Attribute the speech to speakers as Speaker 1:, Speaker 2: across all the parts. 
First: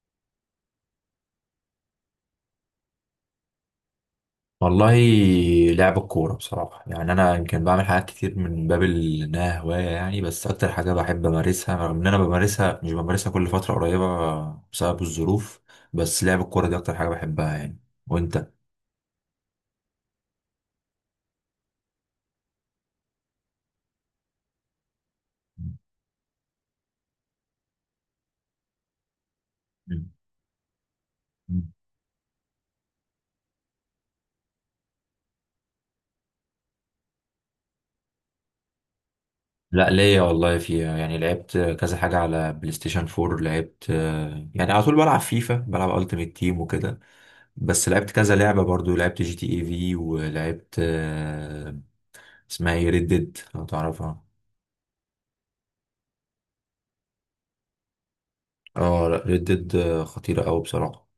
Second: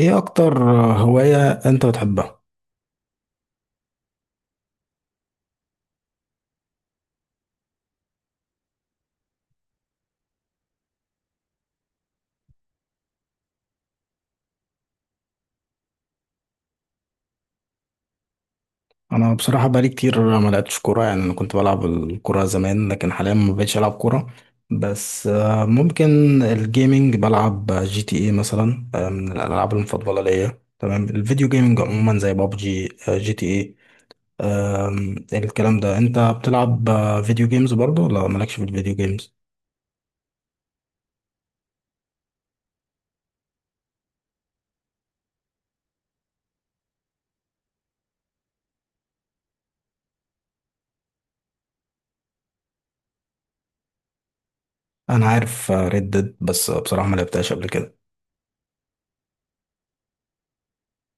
Speaker 1: ايه اكتر هواية انت بتحبها؟
Speaker 2: والله لعب الكورة بصراحة يعني أنا يمكن بعمل حاجات كتير من باب إنها هواية يعني، بس أكتر حاجة بحب أمارسها، رغم إن أنا بمارسها، مش بمارسها كل فترة قريبة بسبب الظروف. بس لعب الكورة دي أكتر حاجة بحبها يعني. وأنت؟
Speaker 1: انا بصراحة بقالي كتير ما لعبتش كورة، يعني انا كنت بلعب الكورة زمان، لكن حاليا ما بقتش العب كورة. بس ممكن الجيمينج. بلعب جي تي اي مثلا، من الالعاب المفضلة ليا. تمام. الفيديو
Speaker 2: مم.
Speaker 1: جيمينج عموما زي بابجي، جي تي اي. الكلام ده، انت بتلعب فيديو جيمز برضه، ولا مالكش في الفيديو جيمز؟
Speaker 2: لا ليا والله فيها يعني، لعبت كذا حاجة على بلاي ستيشن 4، لعبت يعني على طول بلعب فيفا، بلعب التيمت تيم وكده. بس لعبت كذا لعبة برضو، لعبت جي تي اي في، ولعبت اسمها ايه، ريد ديد لو تعرفها.
Speaker 1: انا عارف ريد ديد بس بصراحة ما لعبتهاش قبل كده.
Speaker 2: اه لا، ريد ديد خطيرة أوي بصراحة.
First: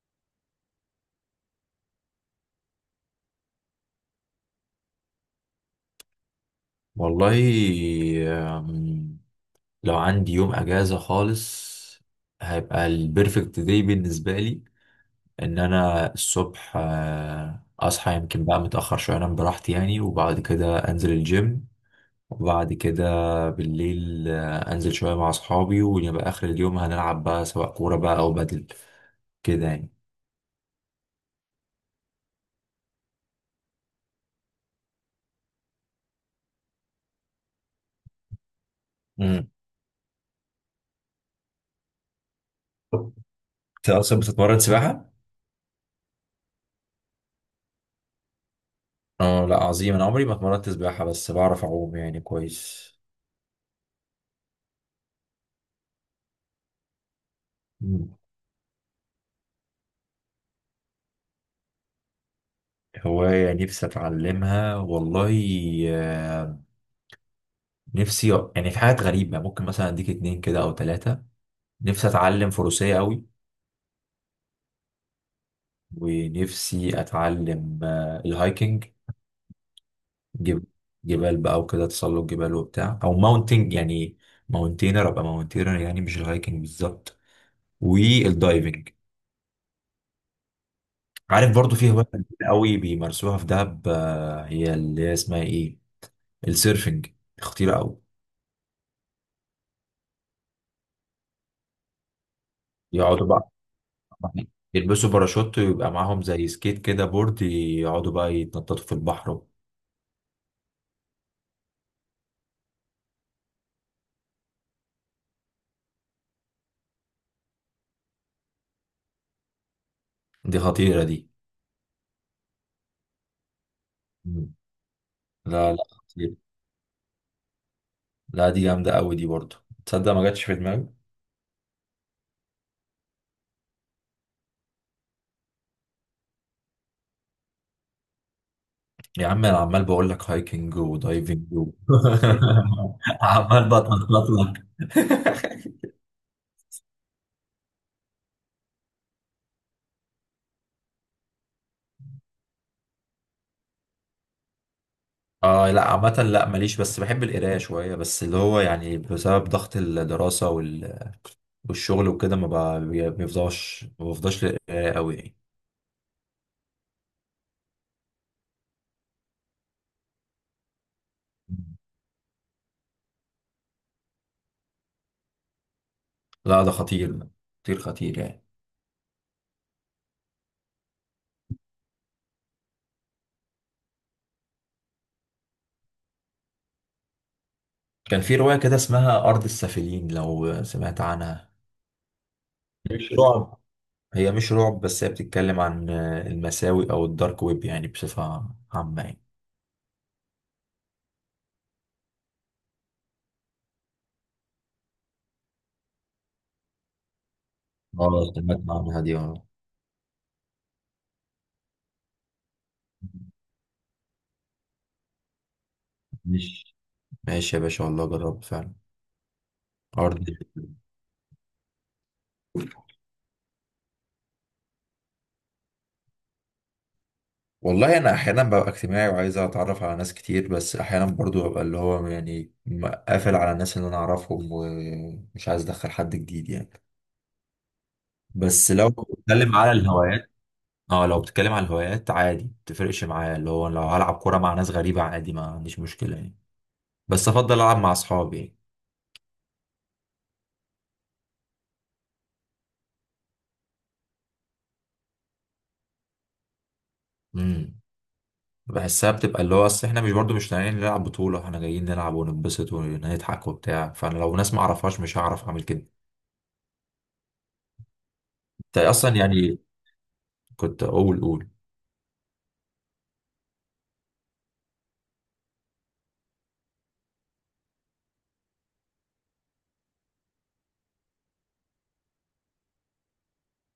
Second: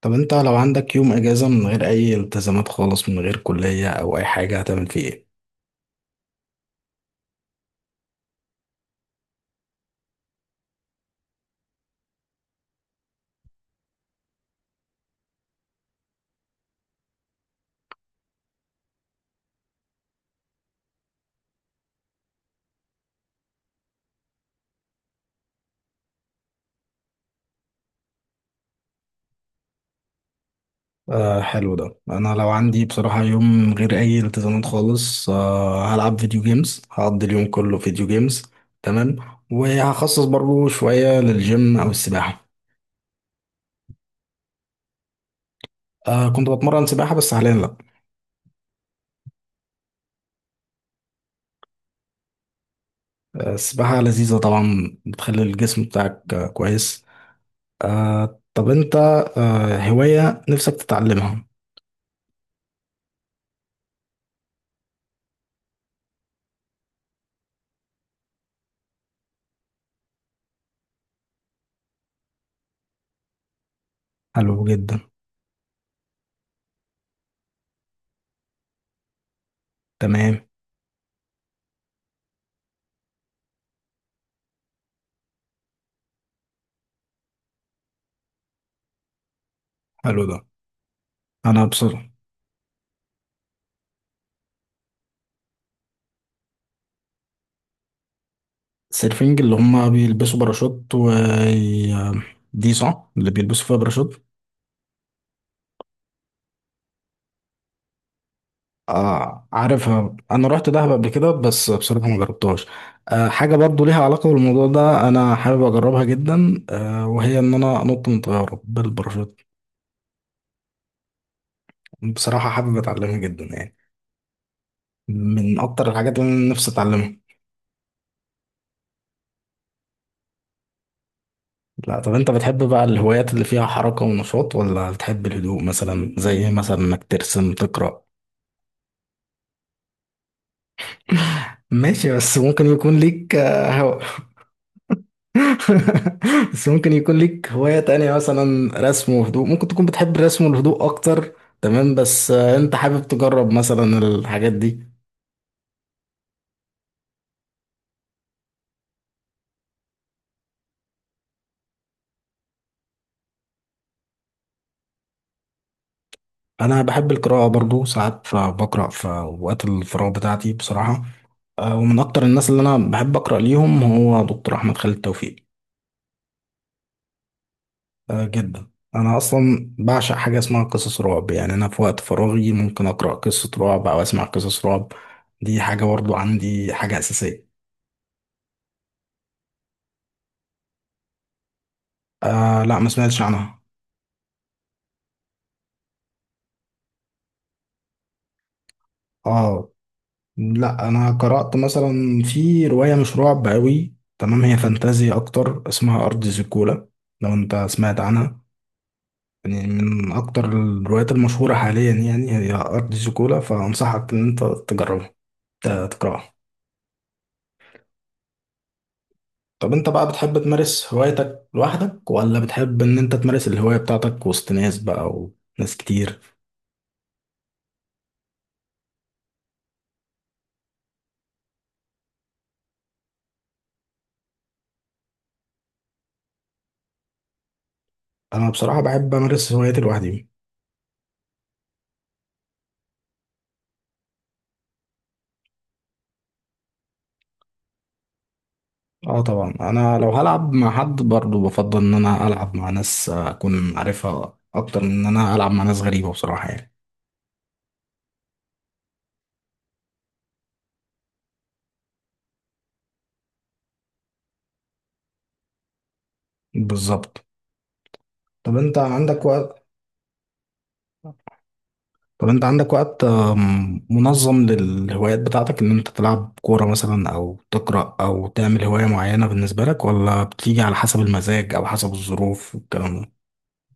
Speaker 1: طب انت لو عندك يوم اجازة من غير اي التزامات خالص، من غير كلية او اي حاجة، هتعمل فيه ايه؟
Speaker 2: والله، آم، لو عندي يوم أجازة خالص، هيبقى البرفكت داي بالنسبة لي. إن أنا الصبح أصحى يمكن بقى متأخر شوية، أنام براحتي يعني، وبعد كده أنزل الجيم. وبعد كده بالليل أنزل شوية مع أصحابي، ويبقى آخر اليوم هنلعب بقى، سواء كورة بقى أو بدل كده يعني.
Speaker 1: آه، حلو ده. انا لو عندي بصراحة يوم من غير اي التزامات خالص، هلعب فيديو جيمز، هقضي اليوم كله فيديو جيمز. تمام.
Speaker 2: مم.
Speaker 1: وهخصص برضو شوية للجيم او السباحة.
Speaker 2: أنت أصلا بتتمرن سباحة؟
Speaker 1: كنت بتمرن سباحة بس حاليا لا.
Speaker 2: اه لا عظيم، انا عمري ما اتمرنت سباحة، بس بعرف اعوم يعني كويس.
Speaker 1: السباحة لذيذة طبعا، بتخلي الجسم بتاعك كويس.
Speaker 2: مم.
Speaker 1: طب انت هواية نفسك تتعلمها؟
Speaker 2: هواية نفسي اتعلمها، والله آه، نفسي يعني، في حاجات غريبة ممكن مثلا اديك اتنين كده او تلاتة. نفسي اتعلم فروسية قوي،
Speaker 1: حلو جدا.
Speaker 2: ونفسي اتعلم الهايكنج.
Speaker 1: تمام.
Speaker 2: جب... جبال بقى وكده، تسلق جبال وبتاع، او ماونتينج يعني، ماونتينر، ابقى ماونتينر يعني، مش الهايكنج بالظبط، والدايفنج.
Speaker 1: حلو ده.
Speaker 2: عارف
Speaker 1: انا
Speaker 2: برضو في هواية
Speaker 1: بصراحة.
Speaker 2: قوي بيمارسوها في دهب هي اللي هي اسمها ايه، السيرفنج، خطيرة أوي.
Speaker 1: سيرفينج اللي هم بيلبسوا باراشوت و دي صح؟
Speaker 2: يقعدوا
Speaker 1: اللي
Speaker 2: بقى
Speaker 1: بيلبسوا فيها باراشوت؟
Speaker 2: يلبسوا باراشوت، ويبقى معاهم زي سكيت كده، بورد، يقعدوا بقى يتنططوا في البحر.
Speaker 1: عارفها، انا رحت دهب قبل كده بس بصراحه ما جربتهاش. حاجه برضو ليها علاقه بالموضوع ده، انا حابب اجربها جدا، وهي ان انا انط من طياره بالباراشوت.
Speaker 2: دي خطيرة دي.
Speaker 1: بصراحه حابب اتعلمها جدا يعني،
Speaker 2: مم.
Speaker 1: من
Speaker 2: لا لا
Speaker 1: اكتر الحاجات اللي
Speaker 2: خطيرة،
Speaker 1: انا نفسي اتعلمها.
Speaker 2: لا دي جامدة أوي دي برضه، تصدق ما جاتش في دماغي.
Speaker 1: لا. طب انت بتحب بقى الهوايات اللي فيها حركه ونشاط، ولا بتحب الهدوء مثلا زي إيه، مثلا انك ترسم، تقرا؟
Speaker 2: يا عم أنا عمال بقول لك هايكنج ودايفنج
Speaker 1: ماشي، بس ممكن يكون ليك.
Speaker 2: عمال بتنطط لك.
Speaker 1: بس ممكن يكون ليك هواية تانية، مثلا رسم وهدوء، ممكن تكون بتحب الرسم والهدوء أكتر. تمام، بس أنت حابب تجرب مثلا الحاجات دي؟
Speaker 2: اه لا عامة لا ماليش، بس بحب القراية شوية، بس اللي هو يعني بسبب ضغط الدراسة والشغل وكده، ما بقى- بيفضاش، ما بفضاش للقراية أوي يعني.
Speaker 1: انا بحب القراءه برضو، ساعات بقرا في اوقات الفراغ بتاعتي بصراحه. ومن اكتر الناس اللي انا بحب اقرا ليهم هو دكتور احمد خالد توفيق.
Speaker 2: لا ده خطير، خطير
Speaker 1: آه،
Speaker 2: يعني.
Speaker 1: جدا. انا اصلا بعشق حاجه اسمها قصص رعب، يعني انا في وقت فراغي ممكن اقرا قصه رعب او اسمع قصص رعب. دي حاجه برضو عندي، حاجه اساسيه.
Speaker 2: كان في رواية كده اسمها أرض السافلين، لو سمعت عنها.
Speaker 1: آه، لا ما
Speaker 2: مش
Speaker 1: سمعتش
Speaker 2: رعب،
Speaker 1: عنها.
Speaker 2: هي مش رعب، بس هي بتتكلم عن المساوئ أو الدارك ويب يعني، بصفة عامة يعني.
Speaker 1: اه، لا انا قرأت مثلا في رواية مش رعب قوي، تمام، هي فانتازيا اكتر، اسمها ارض زيكولا. لو انت سمعت
Speaker 2: اه
Speaker 1: عنها؟
Speaker 2: سمعت عنها دي، اه.
Speaker 1: يعني من اكتر الروايات المشهورة حاليا، يعني هي ارض زيكولا، فانصحك ان انت تجربها، تقرأها.
Speaker 2: مش ماشي يا باشا، والله جرب فعلا.
Speaker 1: طب انت بقى
Speaker 2: أرض.
Speaker 1: بتحب تمارس هوايتك لوحدك، ولا بتحب ان انت تمارس الهواية بتاعتك وسط ناس بقى، وناس كتير؟
Speaker 2: والله أنا أحيانا ببقى اجتماعي وعايز أتعرف على ناس كتير، بس أحيانا برضو ببقى اللي هو يعني قافل على الناس اللي أنا أعرفهم، ومش عايز أدخل حد جديد يعني.
Speaker 1: انا
Speaker 2: بس
Speaker 1: بصراحة
Speaker 2: لو
Speaker 1: بحب امارس
Speaker 2: بتكلم على
Speaker 1: هواياتي لوحدي.
Speaker 2: الهوايات، اه لو بتتكلم على الهوايات، عادي متفرقش معايا، اللي هو لو هلعب كورة مع ناس غريبة عادي، ما عنديش مشكلة يعني، بس افضل العب مع اصحابي يعني.
Speaker 1: اه طبعا، انا لو هلعب مع حد برضو بفضل ان انا العب مع ناس اكون عارفها، اكتر من ان انا العب مع ناس غريبة، بصراحة يعني.
Speaker 2: امم بحسها بتبقى اللي هو، اصل احنا مش برضو مش طالعين نلعب بطولة، احنا جايين نلعب ونتبسط ونضحك وبتاع، فانا لو ناس ما اعرفهاش، مش هعرف اعمل كده.
Speaker 1: بالظبط. طب انت
Speaker 2: انت اصلا
Speaker 1: عندك
Speaker 2: يعني،
Speaker 1: وقت
Speaker 2: كنت اقول قول.
Speaker 1: طب انت عندك وقت منظم للهوايات بتاعتك، ان انت تلعب كورة مثلا او تقرأ او تعمل هواية معينة بالنسبة لك، ولا بتيجي على حسب المزاج او حسب الظروف والكلام ده؟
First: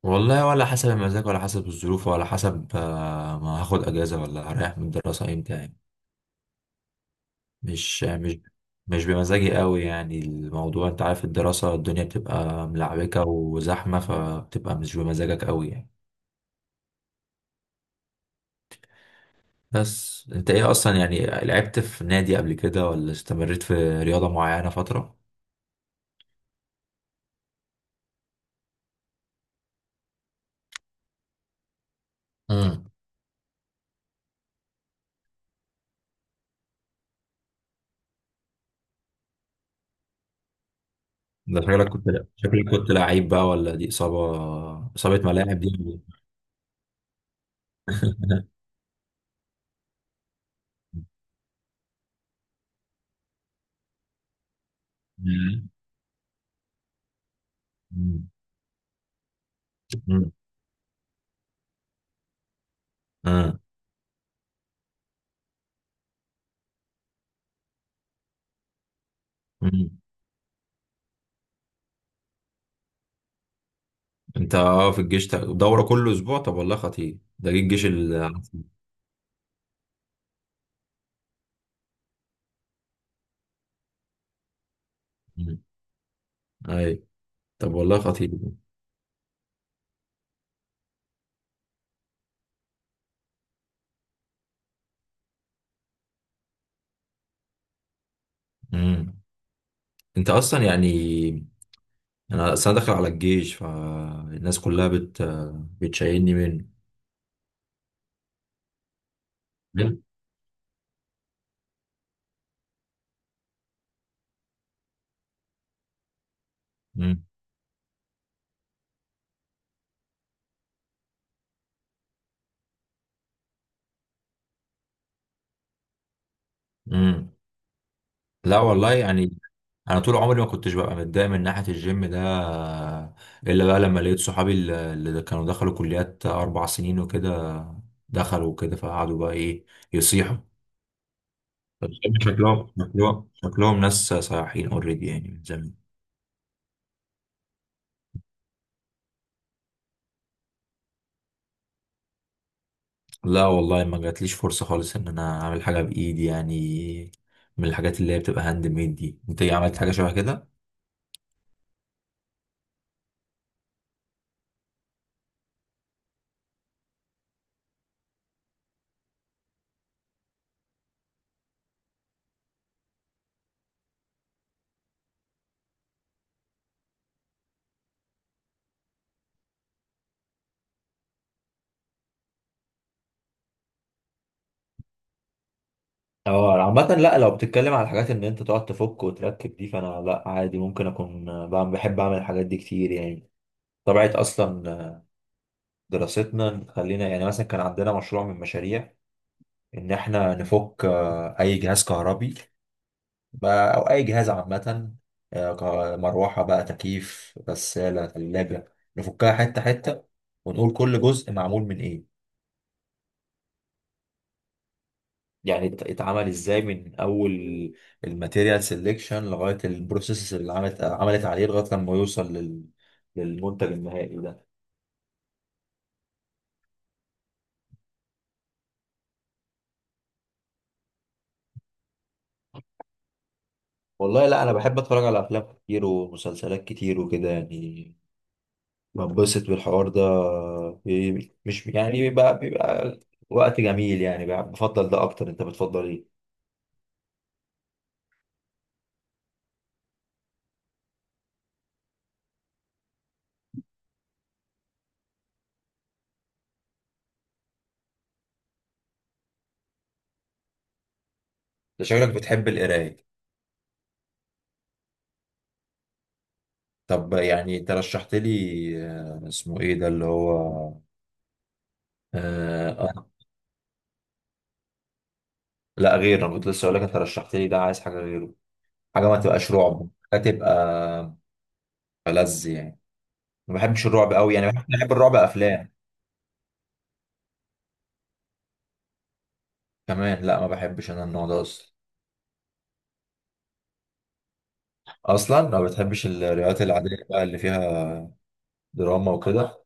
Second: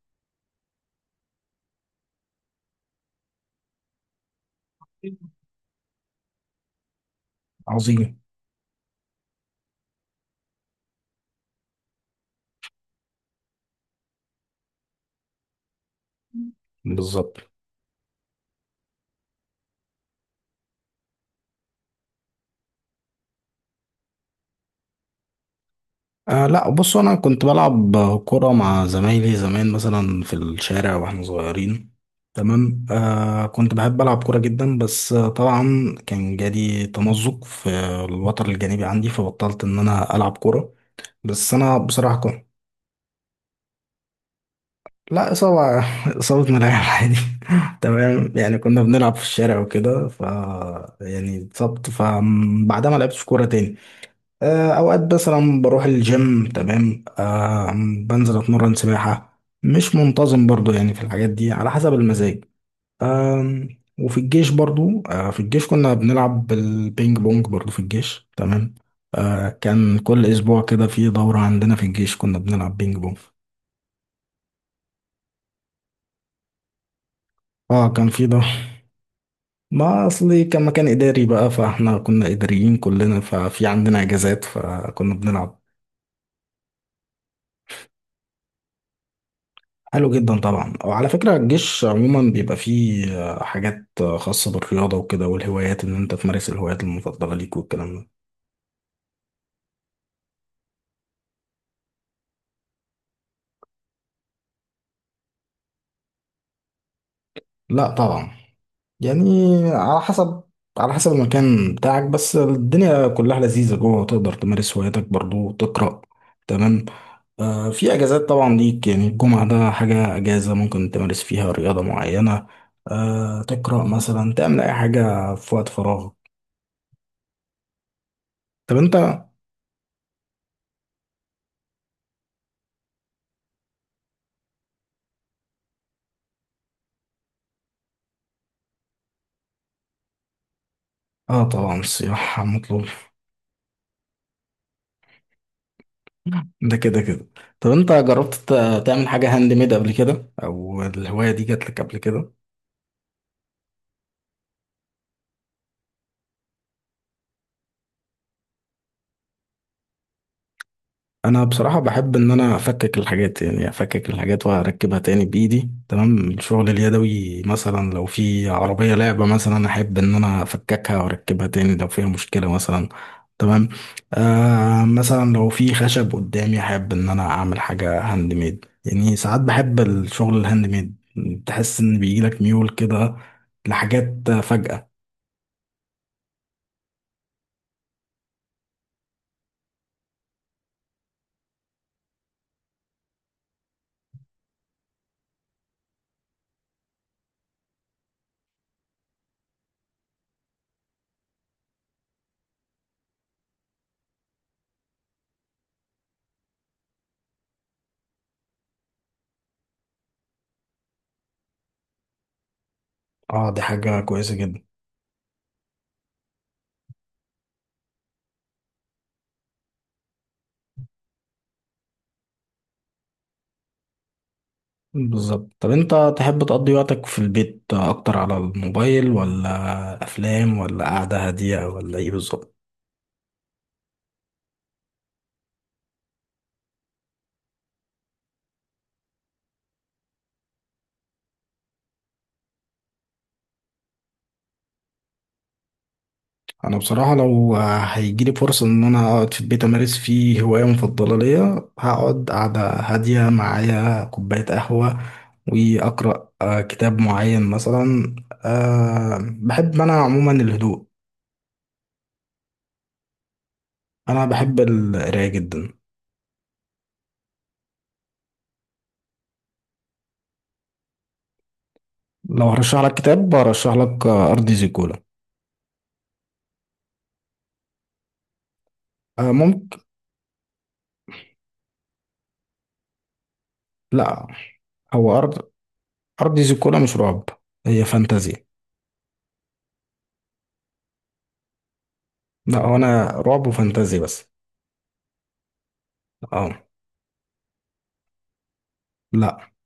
Speaker 2: والله، ولا حسب المزاج، ولا حسب الظروف، ولا حسب ما هاخد اجازة، ولا هريح من الدراسة امتى يعني. مش
Speaker 1: عظيم.
Speaker 2: مش مش بمزاجي قوي يعني الموضوع، انت عارف الدراسة الدنيا بتبقى ملعبكة وزحمة، فبتبقى مش بمزاجك قوي يعني.
Speaker 1: بالظبط.
Speaker 2: بس انت ايه اصلا يعني، لعبت في نادي قبل كده، ولا استمريت في رياضة معينة فترة.
Speaker 1: لا، بص انا كنت بلعب كرة مع زمايلي زمان، مثلا في الشارع واحنا صغيرين. تمام.
Speaker 2: امم
Speaker 1: كنت بحب العب كرة جدا، بس طبعا كان جالي تمزق في الوتر الجانبي عندي، فبطلت ان انا العب كرة. بس
Speaker 2: ده
Speaker 1: انا
Speaker 2: شكلك كنت،
Speaker 1: بصراحة
Speaker 2: لا
Speaker 1: كنت.
Speaker 2: شكلك كنت لعيب بقى، ولا دي إصابة، إصابة
Speaker 1: لا،
Speaker 2: ملاعب
Speaker 1: إصابة.
Speaker 2: دي.
Speaker 1: إصابة ملاعب عادي. تمام، يعني كنا بنلعب في الشارع وكده، يعني اتصبت، فبعدها ما لعبتش كورة تاني. اوقات مثلا
Speaker 2: مم.
Speaker 1: بروح الجيم. تمام.
Speaker 2: مم.
Speaker 1: بنزل اتمرن سباحة مش منتظم برضو، يعني في الحاجات دي على حسب المزاج.
Speaker 2: آه.
Speaker 1: آم، وفي الجيش برضو آه، في الجيش كنا بنلعب بالبينج بونج برضو، في الجيش. تمام. كان
Speaker 2: مم.
Speaker 1: كل اسبوع كده في دورة عندنا في الجيش، كنا بنلعب بينج بونج.
Speaker 2: انت اه في الجيش، دورة كل اسبوع؟ طب والله خطير ده، جه الجيش
Speaker 1: اه، كان في
Speaker 2: ال...
Speaker 1: ده. ما اصلي كان مكان اداري بقى، فاحنا كنا اداريين كلنا، ففي عندنا اجازات فكنا
Speaker 2: مم.
Speaker 1: بنلعب.
Speaker 2: اي، طب والله خطير.
Speaker 1: حلو جدا طبعا. وعلى فكرة الجيش عموما بيبقى فيه حاجات خاصة بالرياضة وكده، والهوايات، ان انت تمارس الهوايات المفضلة ليك والكلام ده.
Speaker 2: امم انت اصلا يعني، انا اصلا داخل على الجيش، فالناس كلها بتشيلني منه.
Speaker 1: لا طبعا. يعني
Speaker 2: حلو؟
Speaker 1: على حسب المكان بتاعك، بس الدنيا كلها لذيذة جوه، تقدر تمارس هواياتك برضو وتقرأ. تمام.
Speaker 2: امم.
Speaker 1: في اجازات طبعا ليك، يعني الجمعة ده حاجة اجازة ممكن تمارس فيها رياضة معينة، تقرأ مثلا، تعمل اي حاجة في وقت فراغك.
Speaker 2: امم. لا
Speaker 1: طب
Speaker 2: والله
Speaker 1: انت.
Speaker 2: يعني، انا طول عمري ما كنتش ببقى متضايق من ناحيه الجيم ده، الا بقى لما لقيت صحابي اللي كانوا دخلوا كليات 4 سنين وكده، دخلوا وكده، فقعدوا بقى ايه، يصيحوا.
Speaker 1: اه طبعا،
Speaker 2: فالجيم،
Speaker 1: السياحة
Speaker 2: شكلهم
Speaker 1: مطلوب.
Speaker 2: شكلهم شكلهم ناس صياحين اوريدي يعني من زمان.
Speaker 1: ده كده كده. طب انت جربت تعمل حاجة هاند ميد قبل كده، او الهواية دي جات لك قبل كده؟
Speaker 2: لا والله ما جاتليش فرصة خالص ان انا اعمل حاجة بايدي يعني، من الحاجات اللي هي بتبقى هاند ميد دي. انت ايه عملت حاجة شبه كده؟
Speaker 1: انا بصراحة بحب ان انا افكك الحاجات، يعني افكك الحاجات واركبها تاني بايدي. تمام، الشغل اليدوي مثلا، لو في عربية لعبة مثلا احب ان انا افككها واركبها تاني لو فيها مشكلة مثلا. تمام. مثلا لو في خشب قدامي احب ان انا اعمل حاجة هاند ميد، يعني ساعات بحب الشغل الهاند ميد. تحس ان بيجيلك ميول كده لحاجات فجأة؟
Speaker 2: اه عامة لا، لو بتتكلم على الحاجات ان انت تقعد تفك وتركب دي، فانا لا عادي، ممكن اكون بعمل، بحب اعمل الحاجات دي كتير يعني. طبيعة اصلا دراستنا خلينا، يعني مثلا كان عندنا مشروع من مشاريع ان احنا نفك اي جهاز كهربي، او اي جهاز عامه، مروحه بقى، تكييف، غساله، ثلاجه، نفكها حته حته، ونقول كل جزء معمول من ايه،
Speaker 1: اه، دي حاجة كويسة جدا.
Speaker 2: يعني اتعمل ازاي، من اول الماتيريال سيلكشن لغايه البروسيس اللي عملت عليه، لغايه لما يوصل لل... للمنتج النهائي ده.
Speaker 1: بالظبط. طب انت تحب تقضي وقتك في البيت اكتر على الموبايل، ولا افلام، ولا قعدة هادية، ولا ايه بالظبط؟
Speaker 2: والله لا، انا بحب اتفرج على افلام كتير ومسلسلات كتير وكده يعني، بنبسط بالحوار ده. مش يعني، بيبقى وقت جميل يعني، بفضل ده اكتر. انت بتفضل ايه؟
Speaker 1: انا بصراحة لو هيجيلي فرصة ان انا اقعد في البيت، امارس فيه هواية مفضلة ليا، هقعد قعدة هادية معايا كوباية قهوة واقرأ كتاب معين مثلا. أه، بحب انا عموما الهدوء.
Speaker 2: ده شكلك بتحب القراية.
Speaker 1: انا بحب القراية جدا.
Speaker 2: طب يعني انت رشحت لي اسمه ايه ده اللي هو،
Speaker 1: لو
Speaker 2: آه
Speaker 1: هرشح لك
Speaker 2: آه،
Speaker 1: كتاب هرشح لك ارض زيكولا.
Speaker 2: لا غير، انا كنت لسه اقول لك انت رشحت لي ده، عايز حاجة غيره، حاجة ما تبقاش
Speaker 1: ممكن.
Speaker 2: رعب، حاجة تبقى ألذ يعني، ما بحبش الرعب
Speaker 1: لا،
Speaker 2: قوي يعني، بحب الرعب
Speaker 1: هو ارض
Speaker 2: افلام
Speaker 1: ارض زيكولا مش رعب، هي فانتازي.
Speaker 2: كمان، لا ما بحبش انا النوع ده اصلا.
Speaker 1: لا، هو انا رعب وفانتازي بس.
Speaker 2: اصلا ما بتحبش
Speaker 1: اه،
Speaker 2: الروايات العادية بقى اللي فيها دراما
Speaker 1: لا
Speaker 2: وكده.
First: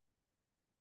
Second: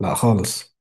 Speaker 1: لا خالص.